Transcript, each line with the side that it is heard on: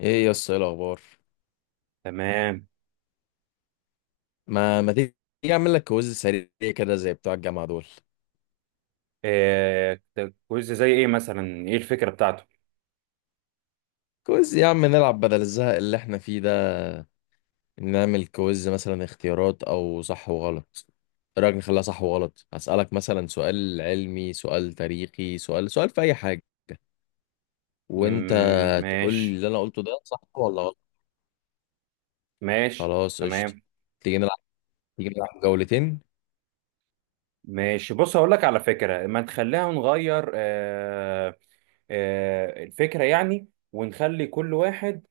left: ايه يا اسطى، ايه الاخبار؟
right: تمام.
left: ما تيجي اعمل لك كويز سريع، كده زي بتوع الجامعه دول.
right: إيه ده؟ كويز زي ايه مثلا؟ ايه الفكرة بتاعته؟
left: كويز يا عم، نلعب بدل الزهق اللي احنا فيه ده. نعمل كويز مثلا اختيارات او صح وغلط. ايه رايك نخليها صح وغلط؟ هسالك مثلا سؤال علمي، سؤال تاريخي، سؤال في اي حاجه. وانت
right: مم،
left: تقول لي
right: ماشي.
left: اللي انا قلته ده صح ولا غلط.
right: ماشي
left: خلاص قشطه.
right: تمام.
left: تيجي نلعب تيجي نلعب جولتين.
right: ماشي، بص هقول لك على فكرة، ما تخليها نغير. آه، الفكرة يعني، ونخلي كل واحد.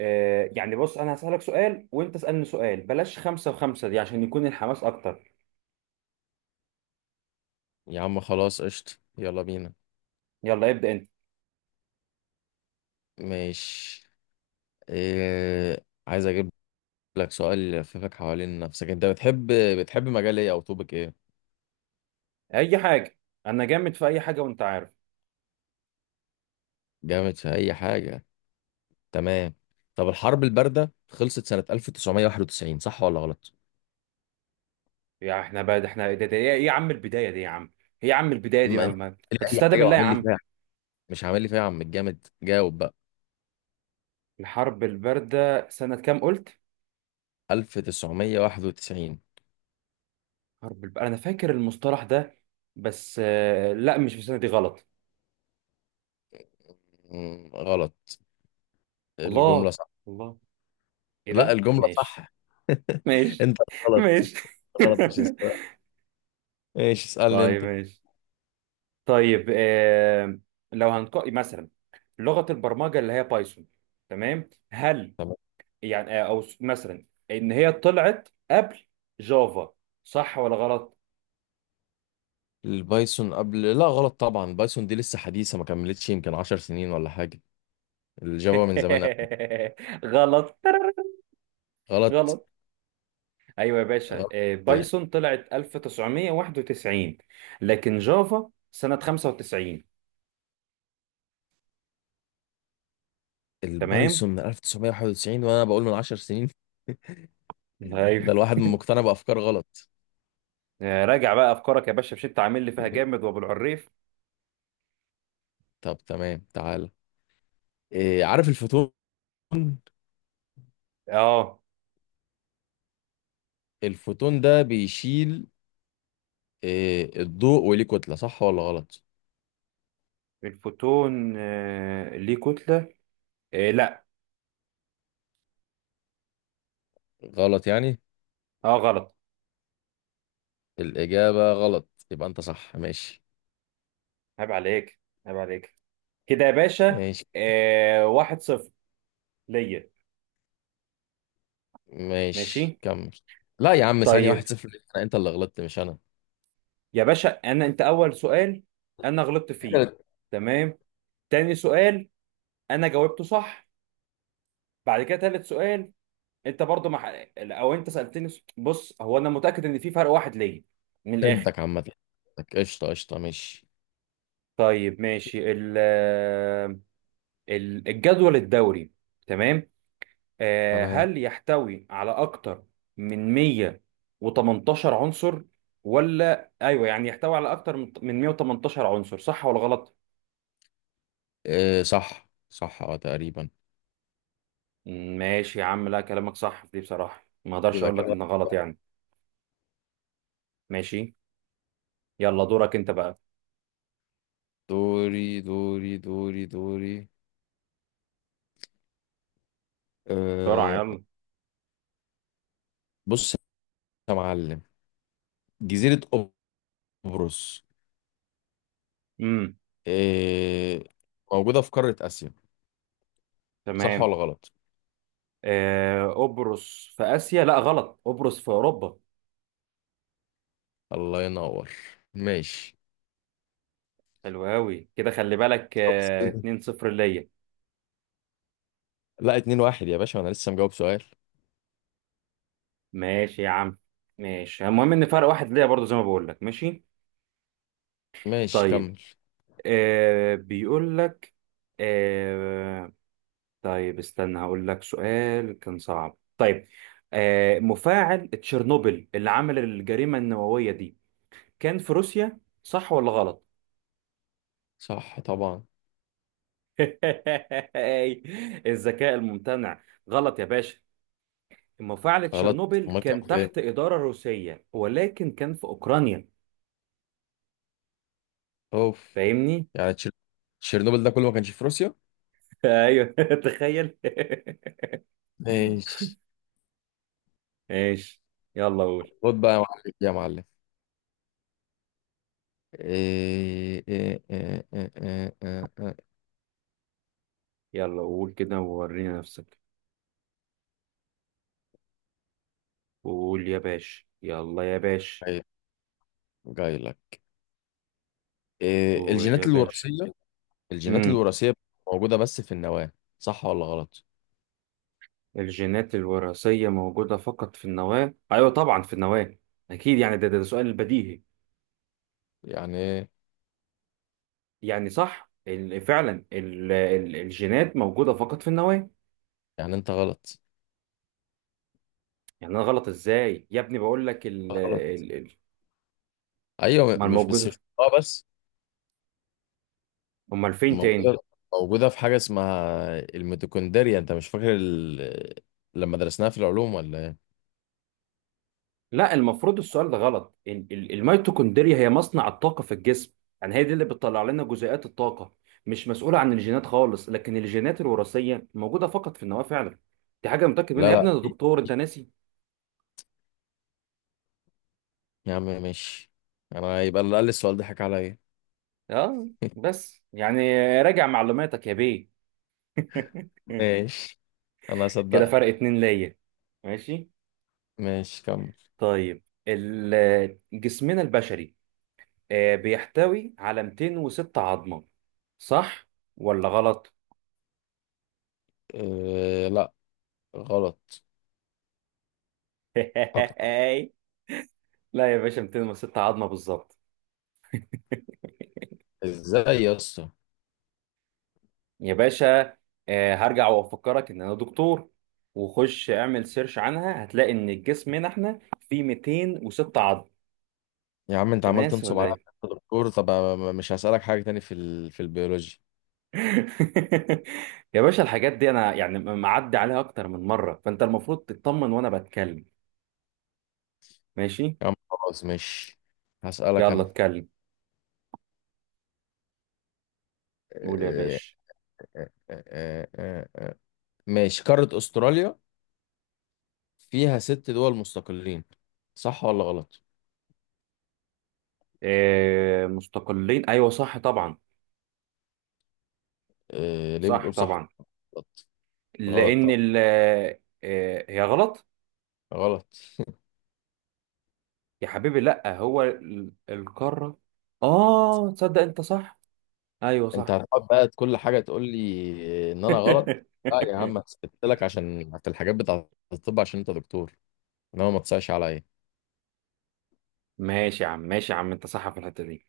right: يعني بص، انا هسألك سؤال وانت اسألني سؤال، بلاش خمسة وخمسة دي عشان يكون الحماس اكتر.
left: يا عم خلاص قشطه، يلا بينا.
right: يلا ابدأ انت.
left: ماشي. عايز اجيب لك سؤال يلففك حوالين نفسك. انت بتحب مجال ايه او توبك ايه؟
right: اي حاجة. انا جامد في اي حاجة وانت عارف.
left: جامد في اي حاجه، تمام. طب الحرب البارده خلصت سنه 1991، صح ولا غلط؟
right: يا احنا بقى ده احنا ده ايه يا عم البداية دي يا عم؟ ايه يا عم البداية دي
left: ما انت قال
right: ما
left: لي اي
right: تستهدى
left: حاجه
right: بالله يا
left: وعامل لي
right: عم.
left: فيها. مش عامل لي فيها يا عم الجامد، جاوب بقى.
right: الحرب الباردة سنة كام قلت؟
left: 1991.
right: حرب الباردة أنا فاكر المصطلح ده، بس لا، مش في السنة دي، غلط.
left: مم، غلط. الجمله
right: الله.
left: صح.
right: الله. إيه
left: لا
right: ده؟
left: الجمله
right: ماشي.
left: صح.
right: ماشي
left: انت غلط.
right: ماشي.
left: غلط مش السؤال، ايش اسالني
right: طيب
left: انت.
right: ماشي. طيب، لو هنقول مثلا لغة البرمجة اللي هي بايثون، تمام، هل
left: تمام.
right: يعني مثلا إن هي طلعت قبل جافا، صح ولا غلط؟
left: البايثون قبل، لا غلط طبعا. بايثون دي لسه حديثه، ما كملتش يمكن 10 سنين ولا حاجه. الجافا من زمان.
right: غلط.
left: غلط.
right: غلط. ايوه يا باشا،
left: غلط.
right: بايثون طلعت 1991، لكن جافا سنة 95. تمام.
left: البايثون من 1991 وانا بقول من 10 سنين.
right: ايوه.
left: ده الواحد مقتنع بافكار غلط.
right: راجع بقى افكارك يا باشا، مش انت عامل لي فيها جامد وابو العريف.
left: طب تمام تعال. إيه، عارف الفوتون؟
right: اه
left: الفوتون ده بيشيل إيه الضوء وليه كتلة، صح ولا غلط؟
right: الفوتون، ليه كتلة؟ لا.
left: غلط يعني.
right: اه غلط.
left: الإجابة غلط يبقى أنت صح، ماشي.
right: عيب عليك. عيب عليك كده يا باشا.
left: ماشي.
right: واحد صفر ليا.
left: ماشي
right: ماشي.
left: كمل. لا يا عم، ثانية واحد
right: طيب
left: صفر ليك. أنت اللي غلطت مش أنا.
right: يا باشا، انا انت اول سؤال انا غلطت فيه، تمام، تاني سؤال انا جاوبته صح، بعد كده تالت سؤال انت برضو مع او انت سالتني بص، هو انا متاكد ان في فرق واحد ليا من الاخر.
left: فهمتك، عامة فهمتك. قشطة قشطة، ماشي.
right: طيب ماشي، الجدول الدوري، تمام،
left: تمام.
right: هل يحتوي على اكتر من 118 عنصر ولا ايوه، يعني يحتوي على اكتر من 118 عنصر، صح ولا غلط؟
left: إيه، صح صح، أه تقريبا.
right: ماشي يا عم، لا كلامك صح في دي بصراحه، ما اقدرش
left: يبقى
right: اقول لك
left: كده
right: ان غلط
left: واحد.
right: يعني. ماشي. يلا دورك انت بقى.
left: دوري دوري دوري دوري.
right: بسرعه
left: أه.
right: يلا.
left: بص يا معلم، جزيرة قبرص،
right: امم.
left: أه، موجودة في قارة آسيا، صح
right: تمام.
left: ولا غلط؟
right: قبرص في آسيا؟ لا غلط، قبرص في أوروبا.
left: الله ينور. ماشي.
right: حلو أوي كده، خلي بالك.
left: بس-
right: 2-0 ليا.
left: لا 2-1 يا باشا، وانا لسه مجاوب سؤال.
right: ماشي يا عم، ماشي، المهم إن فرق واحد ليا برضو زي ما بقول لك. ماشي.
left: ماشي
right: طيب
left: كمل.
right: بيقول لك، آه طيب استنى هقول لك سؤال كان صعب. طيب، مفاعل تشيرنوبل اللي عمل الجريمة النووية دي كان في روسيا، صح ولا غلط؟
left: صح طبعا.
right: الذكاء الممتنع. غلط يا باشا، مفاعل
left: غلط.
right: تشيرنوبل
left: امال كان
right: كان
left: فين؟
right: تحت إدارة روسية ولكن كان في أوكرانيا.
left: اوف.
right: فاهمني؟
left: يعني تشيرنوبل ده كله ما كانش في روسيا؟
right: أيوه. تخيل.
left: ماشي.
right: ماشي. يلا قول.
left: خد بقى يا معلم يا معلم. إيه إيه إيه إيه إيه. إيه.
right: يلا قول كده وورينا نفسك، قول يا باشا، يلا يا باشا،
left: إيه. جاي لك. إيه
right: قول يا
left: الجينات
right: باشا.
left: الوراثية الجينات
right: امم.
left: الوراثية موجودة بس في النواة، صح ولا غلط؟
right: الجينات الوراثية موجودة فقط في النواة؟ أيوه طبعا في النواة، أكيد يعني، ده سؤال بديهي،
left: يعني إيه؟
right: يعني صح، فعلا الجينات موجودة فقط في النواة.
left: يعني انت غلط.
right: يعني أنا غلط إزاي يا ابني؟ بقول لك.
left: غلط. ايوه
right: امال
left: مش
right: موجوده
left: بس، مش اه بس.
right: امال فين تاني؟
left: موجودة موجودة في حاجة اسمها الميتوكوندريا. انت مش فاكر لما درسناها في العلوم ولا ايه؟
right: لا المفروض السؤال ده غلط، الميتوكوندريا هي مصنع الطاقه في الجسم، يعني هي دي اللي بتطلع لنا جزيئات الطاقه، مش مسؤوله عن الجينات خالص، لكن الجينات الوراثيه موجوده فقط في النواه فعلا. دي حاجه متاكد
left: لا
right: منها يا
left: لا
right: ابني، انا دكتور انت ناسي.
left: يا عم ماشي. انا يبقى اللي قال لي السؤال ده حكى عليا.
right: اه بس يعني راجع معلوماتك يا بيه.
left: ماشي، انا
right: كده
left: هصدقك.
right: فرق اتنين ليا. ماشي.
left: ماشي كمل.
right: طيب جسمنا البشري بيحتوي على 206 عظمه، صح ولا غلط؟
left: إيه لا، غلط. اكتر.
right: لا يا باشا، 206 عظمه بالظبط.
left: ازاي يا اسطى.
right: يا باشا هرجع وافكرك ان انا دكتور، وخش اعمل سيرش عنها هتلاقي ان الجسم هنا احنا فيه 206 عظم،
left: يا عم انت
right: انت
left: عمال
right: ناسي
left: تنصب
right: ولا
left: عليا
right: ايه؟
left: في الدكتور طب. مش هسألك حاجة تاني في البيولوجي.
right: يا باشا، الحاجات دي انا يعني معدي عليها اكتر من مره، فانت المفروض تطمن وانا بتكلم. ماشي.
left: يا عم خلاص ماشي، هسألك
right: يلا
left: انا.
right: اتكلم. قول يا
left: آه،
right: باشا.
left: آه، آه، آه، آه. ماشي، قارة استراليا فيها ست دول مستقلين، صح ولا غلط؟
right: مستقلين، ايوه صح طبعا.
left: ليه
right: صح
left: بتقول صح؟
right: طبعا.
left: غلط. غلط
right: لان
left: طبعا.
right: ال... هي غلط.
left: غلط.
right: يا حبيبي لا، هو القارة، اه تصدق انت صح، ايوه
left: انت
right: صح.
left: هتقعد بقى كل حاجة تقول لي ان انا غلط. لا يا عم، هسكت لك عشان في الحاجات بتاعة الطب عشان انت دكتور، انما ما تصعش عليا.
right: ماشي يا عم، ماشي يا عم، انت صح في الحتة دي.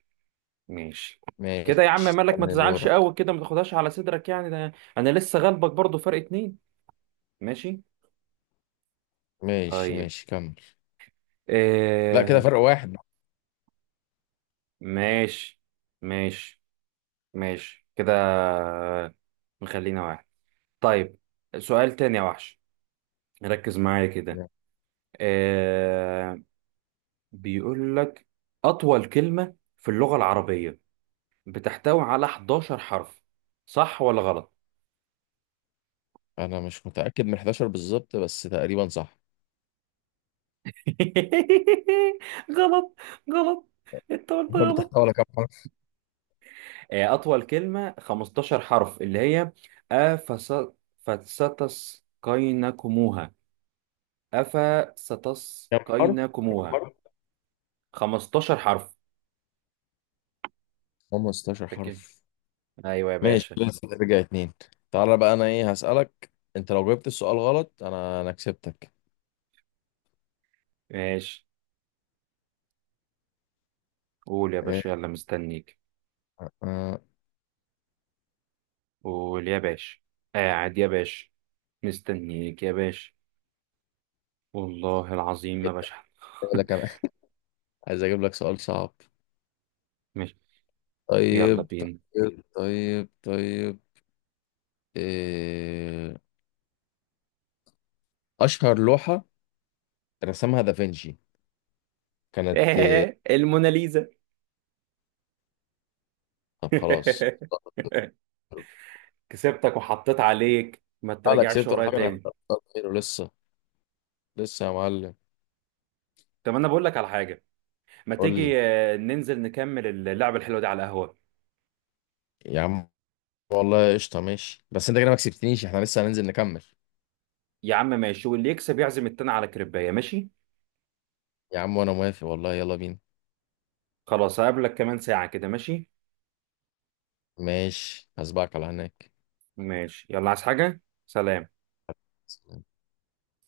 right: ماشي. كده
left: ماشي،
right: يا عم مالك؟ ما
left: استنى
right: تزعلش
left: دورك.
right: قوي كده، ما تاخدهاش على صدرك يعني، ده انا لسه غلبك برضو فرق اتنين. ماشي.
left: ماشي.
right: طيب.
left: ماشي كمل. لا كده
right: آه
left: فرق واحد.
right: ماشي، ماشي، ماشي كده، نخلينا واحد. طيب، سؤال تاني يا وحش، ركز معايا كده. آه، بيقول لك أطول كلمة في اللغة العربية بتحتوي على 11 حرف، صح ولا غلط؟
left: انا مش متاكد من 11 بالظبط بس تقريبا صح.
right: غلط. غلط. انت قلت
left: الحرف
right: غلط.
left: تحتوي على كام حرف؟
right: أطول كلمة 15 حرف، اللي هي أفس فستسقينكموها،
left: كم حرف؟ كم
right: أفستسقينكموها.
left: حرف؟
right: 15 حرف،
left: 15
right: فاكر؟
left: حرف.
right: أيوة يا
left: ماشي
right: باشا.
left: لسه ترجع اتنين. تعالى بقى انا ايه هسالك. انت لو جبت السؤال غلط انا كسبتك.
right: ماشي. قول يا
left: إيه،
right: باشا يلا، مستنيك.
left: آه،
right: قول يا باشا. قاعد يا باشا. مستنيك يا باشا. والله العظيم ما بشحن.
left: أقول لك أنا. عايز اجيب لك سؤال صعب.
right: ماشي. يلا
left: طيب
right: بينا.
left: طيب طيب طيب. إيه... اشهر لوحة رسمها دافنشي كانت إيه؟
right: الموناليزا.
left: طب خلاص.
right: كسبتك وحطيت عليك، ما
left: انا
right: تراجعش
left: كسبت
right: ورايا
left: الحاجة، انا
right: تاني.
left: هختار. خير ولسه. لسه يا معلم.
right: طب انا بقول لك على حاجه، ما
left: قول لي
right: تيجي ننزل نكمل اللعبه الحلوه دي على القهوه؟
left: يا عم، والله قشطة ماشي. بس انت كده ما كسبتنيش، احنا لسه هننزل نكمل.
right: يا عم ماشي، واللي يكسب يعزم التاني على كريبايه، ماشي.
left: يا عم وانا موافق والله، يلا بينا.
right: خلاص، هقابلك كمان ساعه كده، ماشي.
left: ماشي، هسبقك على هناك.
right: ماشي، يلا، عايز حاجه؟ سلام.